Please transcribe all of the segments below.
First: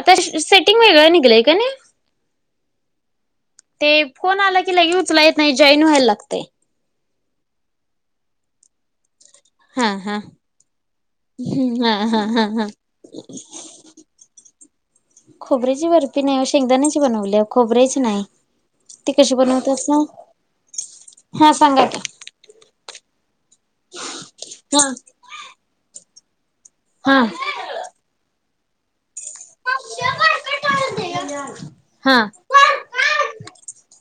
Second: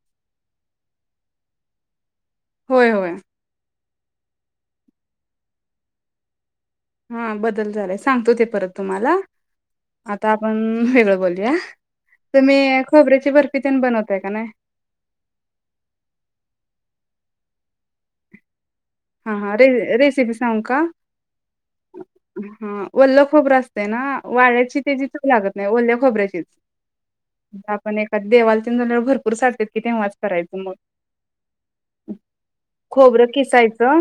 आता सेटिंग वेगळं निघलंय का नाही. होय होय. ते फोन आला की लगी उचलाय येत नाही जॉईन व्हायला लागतयं. हा बदल झालाय सांगतो ते परत तुम्हाला हा हा आता आपण वेगळं बोलूया हा हा हा तुम्ही हा खोबऱ्याची बर्फीपण बनवताय का नाही. बनवलीया खोबऱ्यांची नाही. ती हा कशी हा र बनवतात ना रेसिपी सांगु का हा सांगा की हां उल्प खबर असते ना. हा वाड्याची ते जी च लागत नाही ओल्या खोबऱ्याची हा तेच आपण एक देवाला झाल्यावर भरपूर सालतेत. हा किती वाज करायचं मग हा खोबरं किसायचं.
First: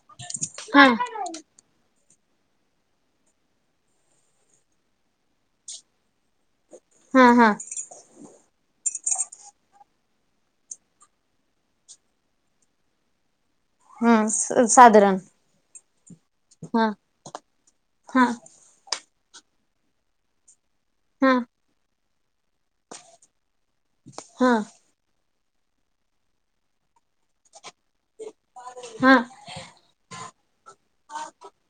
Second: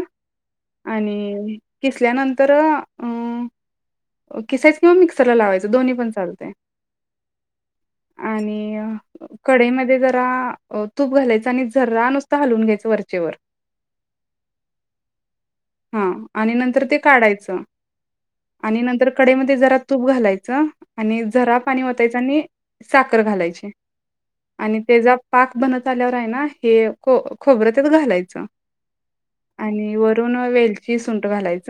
आणि किसल्यानंतर अ किसायचं किंवा मिक्सरला लावायचं दोन्ही पण चालत हा हा आणि कडेमध्ये जरा तूप घालायचं आणि झर नुसत हलवून घ्यायचं वरचेवरर हम् हा आणि नंतर हा ते काढायचं हा आणि नंतर ककडे ममध्ये जरा तूप घालायचं आणि हा जरा पाणी आणि साखर घालायची हा आणि त्याचा पाक बनत आल्यावर आहे ना हे खोबर त्यात घालायचं हा आणि व ून ववे शी सुंट घालायच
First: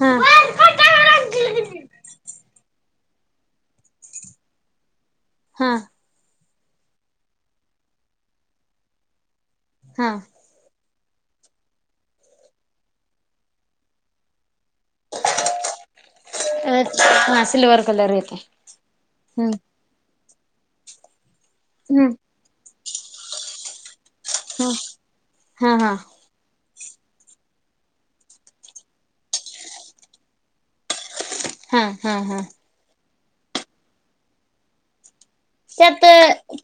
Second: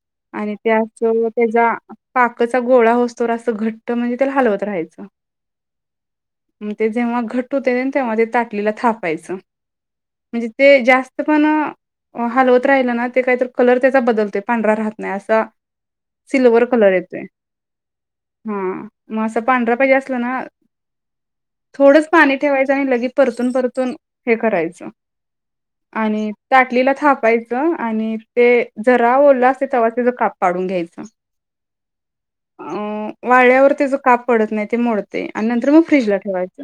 हा त्या त्याचा पाकचा गोळा होतो चोर अस घट्ट म्हणजे त्याला हलतहायचं हा ते जेव्हा घट होते तेव्हा ते ताटलीला थापायचं हा म्हणजे ते जास्त ते पण हलवत राहिल ना ते काय तर कलर त्याचा बदलते पांढरा राहत नाही अस सिल्वर कलर येतोय हा सिल्वर कलर येते हा मग अस हम्म पांढरा पाहिजे अस कणा थोडं हम्म पाणी ठेवायचं जालं की परतून परतून हे ह करायचं हा हा आणि ताटलीला थापायचं आणि ते जरा ओरलं असते तेव्हा तच काप पाडून घ्यायचं हा हा हा वाळ्यावर त्याचं काप पडत नाही ते मोडत त्यात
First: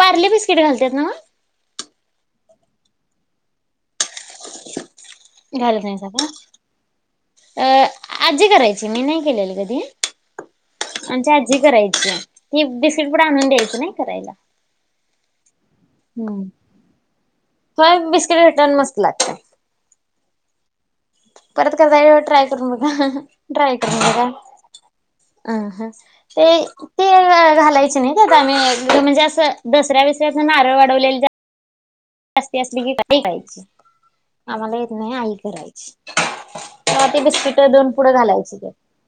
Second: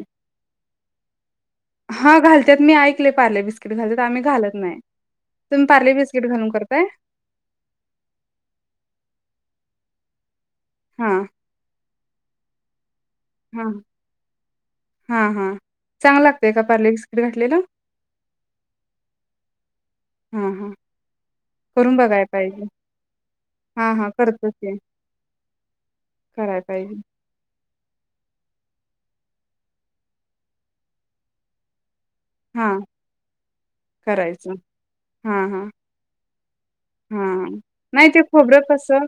पार्ली बिस्किट घालतात ना म हा घालत मी ऐकले पारले बिस्कीट घालात आम्ही घालत नाही तुम्ही घालत पार्ले नाही सका बिस्किट घालून करताय अ आजी करायची मी नाही केलेली कधी हा आमज आजी करायची ही किप दिस. पुढे आणून हा द्यायचं नाही करायला हा हा चांगलं हम्म, लागतंय का पार्ले बिस्किट घातलेलं ह बिस्किट घेसन बसलाय. हा हा. परत करून करता ये बघाय ट्राय पाहिजे करून बघा ट्राय हा करून हा करतो की बघा ते कराय पाहिजे तिळ घालायचे नाही त्यात. आम्ही म्हणजे असं दसऱ्या विसऱ्याच नारळ वाढवल्याले जात हा जास्तीस्त घाइ खायची करायचं आम्हाला येत नाही आई हां, हां, करायची तेव्हा ते बिस्किट हां. दोन नाही पुढं ते घालायचे खोबरं त्यात कसं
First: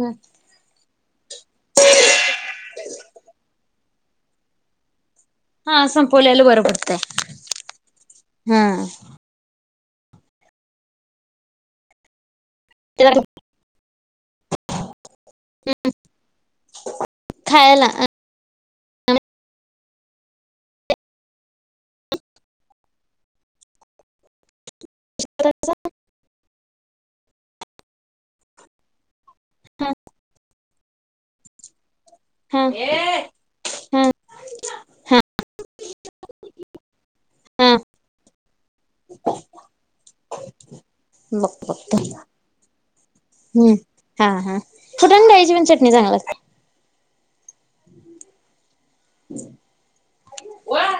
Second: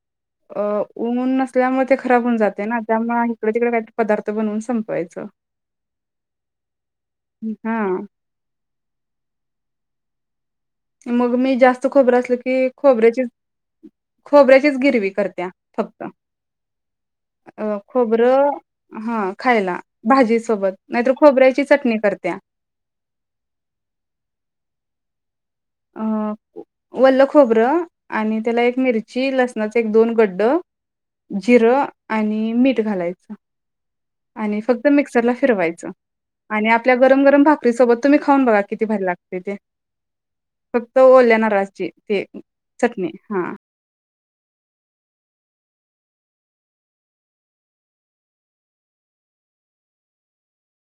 हम्म. अ, ऊन नसल्यामुळे ते खराब होऊन जाते ना, त्यामुळे इकड तिकडे काही तरी पदार्थ बनवून संपवायच. हा संपोलेला बर बडते. हा. मग मी जास्त खोबर असल की. ते त्याला खोबऱ्याचे. खोबऱ्याचीच गिरवी करते. फक्त खायला खोबर हा खायला भाजी सोबत नाहीत तर कुटया. खोबऱ्याची चटणी करत्या. अ वल्ल खोबर. आणि त्याला एक मिरची. ची लसणाचे एक दोन गड्ड. जिरं आणि हा मीठ घालायचं हा आणि फक्त मिक्सरला फिरवायच आणि आपल्या गरम गरम हा भाकरीसोबत तुम्ही खाऊन बघा किती भारी लागत ते. फक्त ओल्या बघ बघ नारळाची ते चटणी हा. हम्म हा हा कुटून घ्यायचीन चटणी चांगला. वर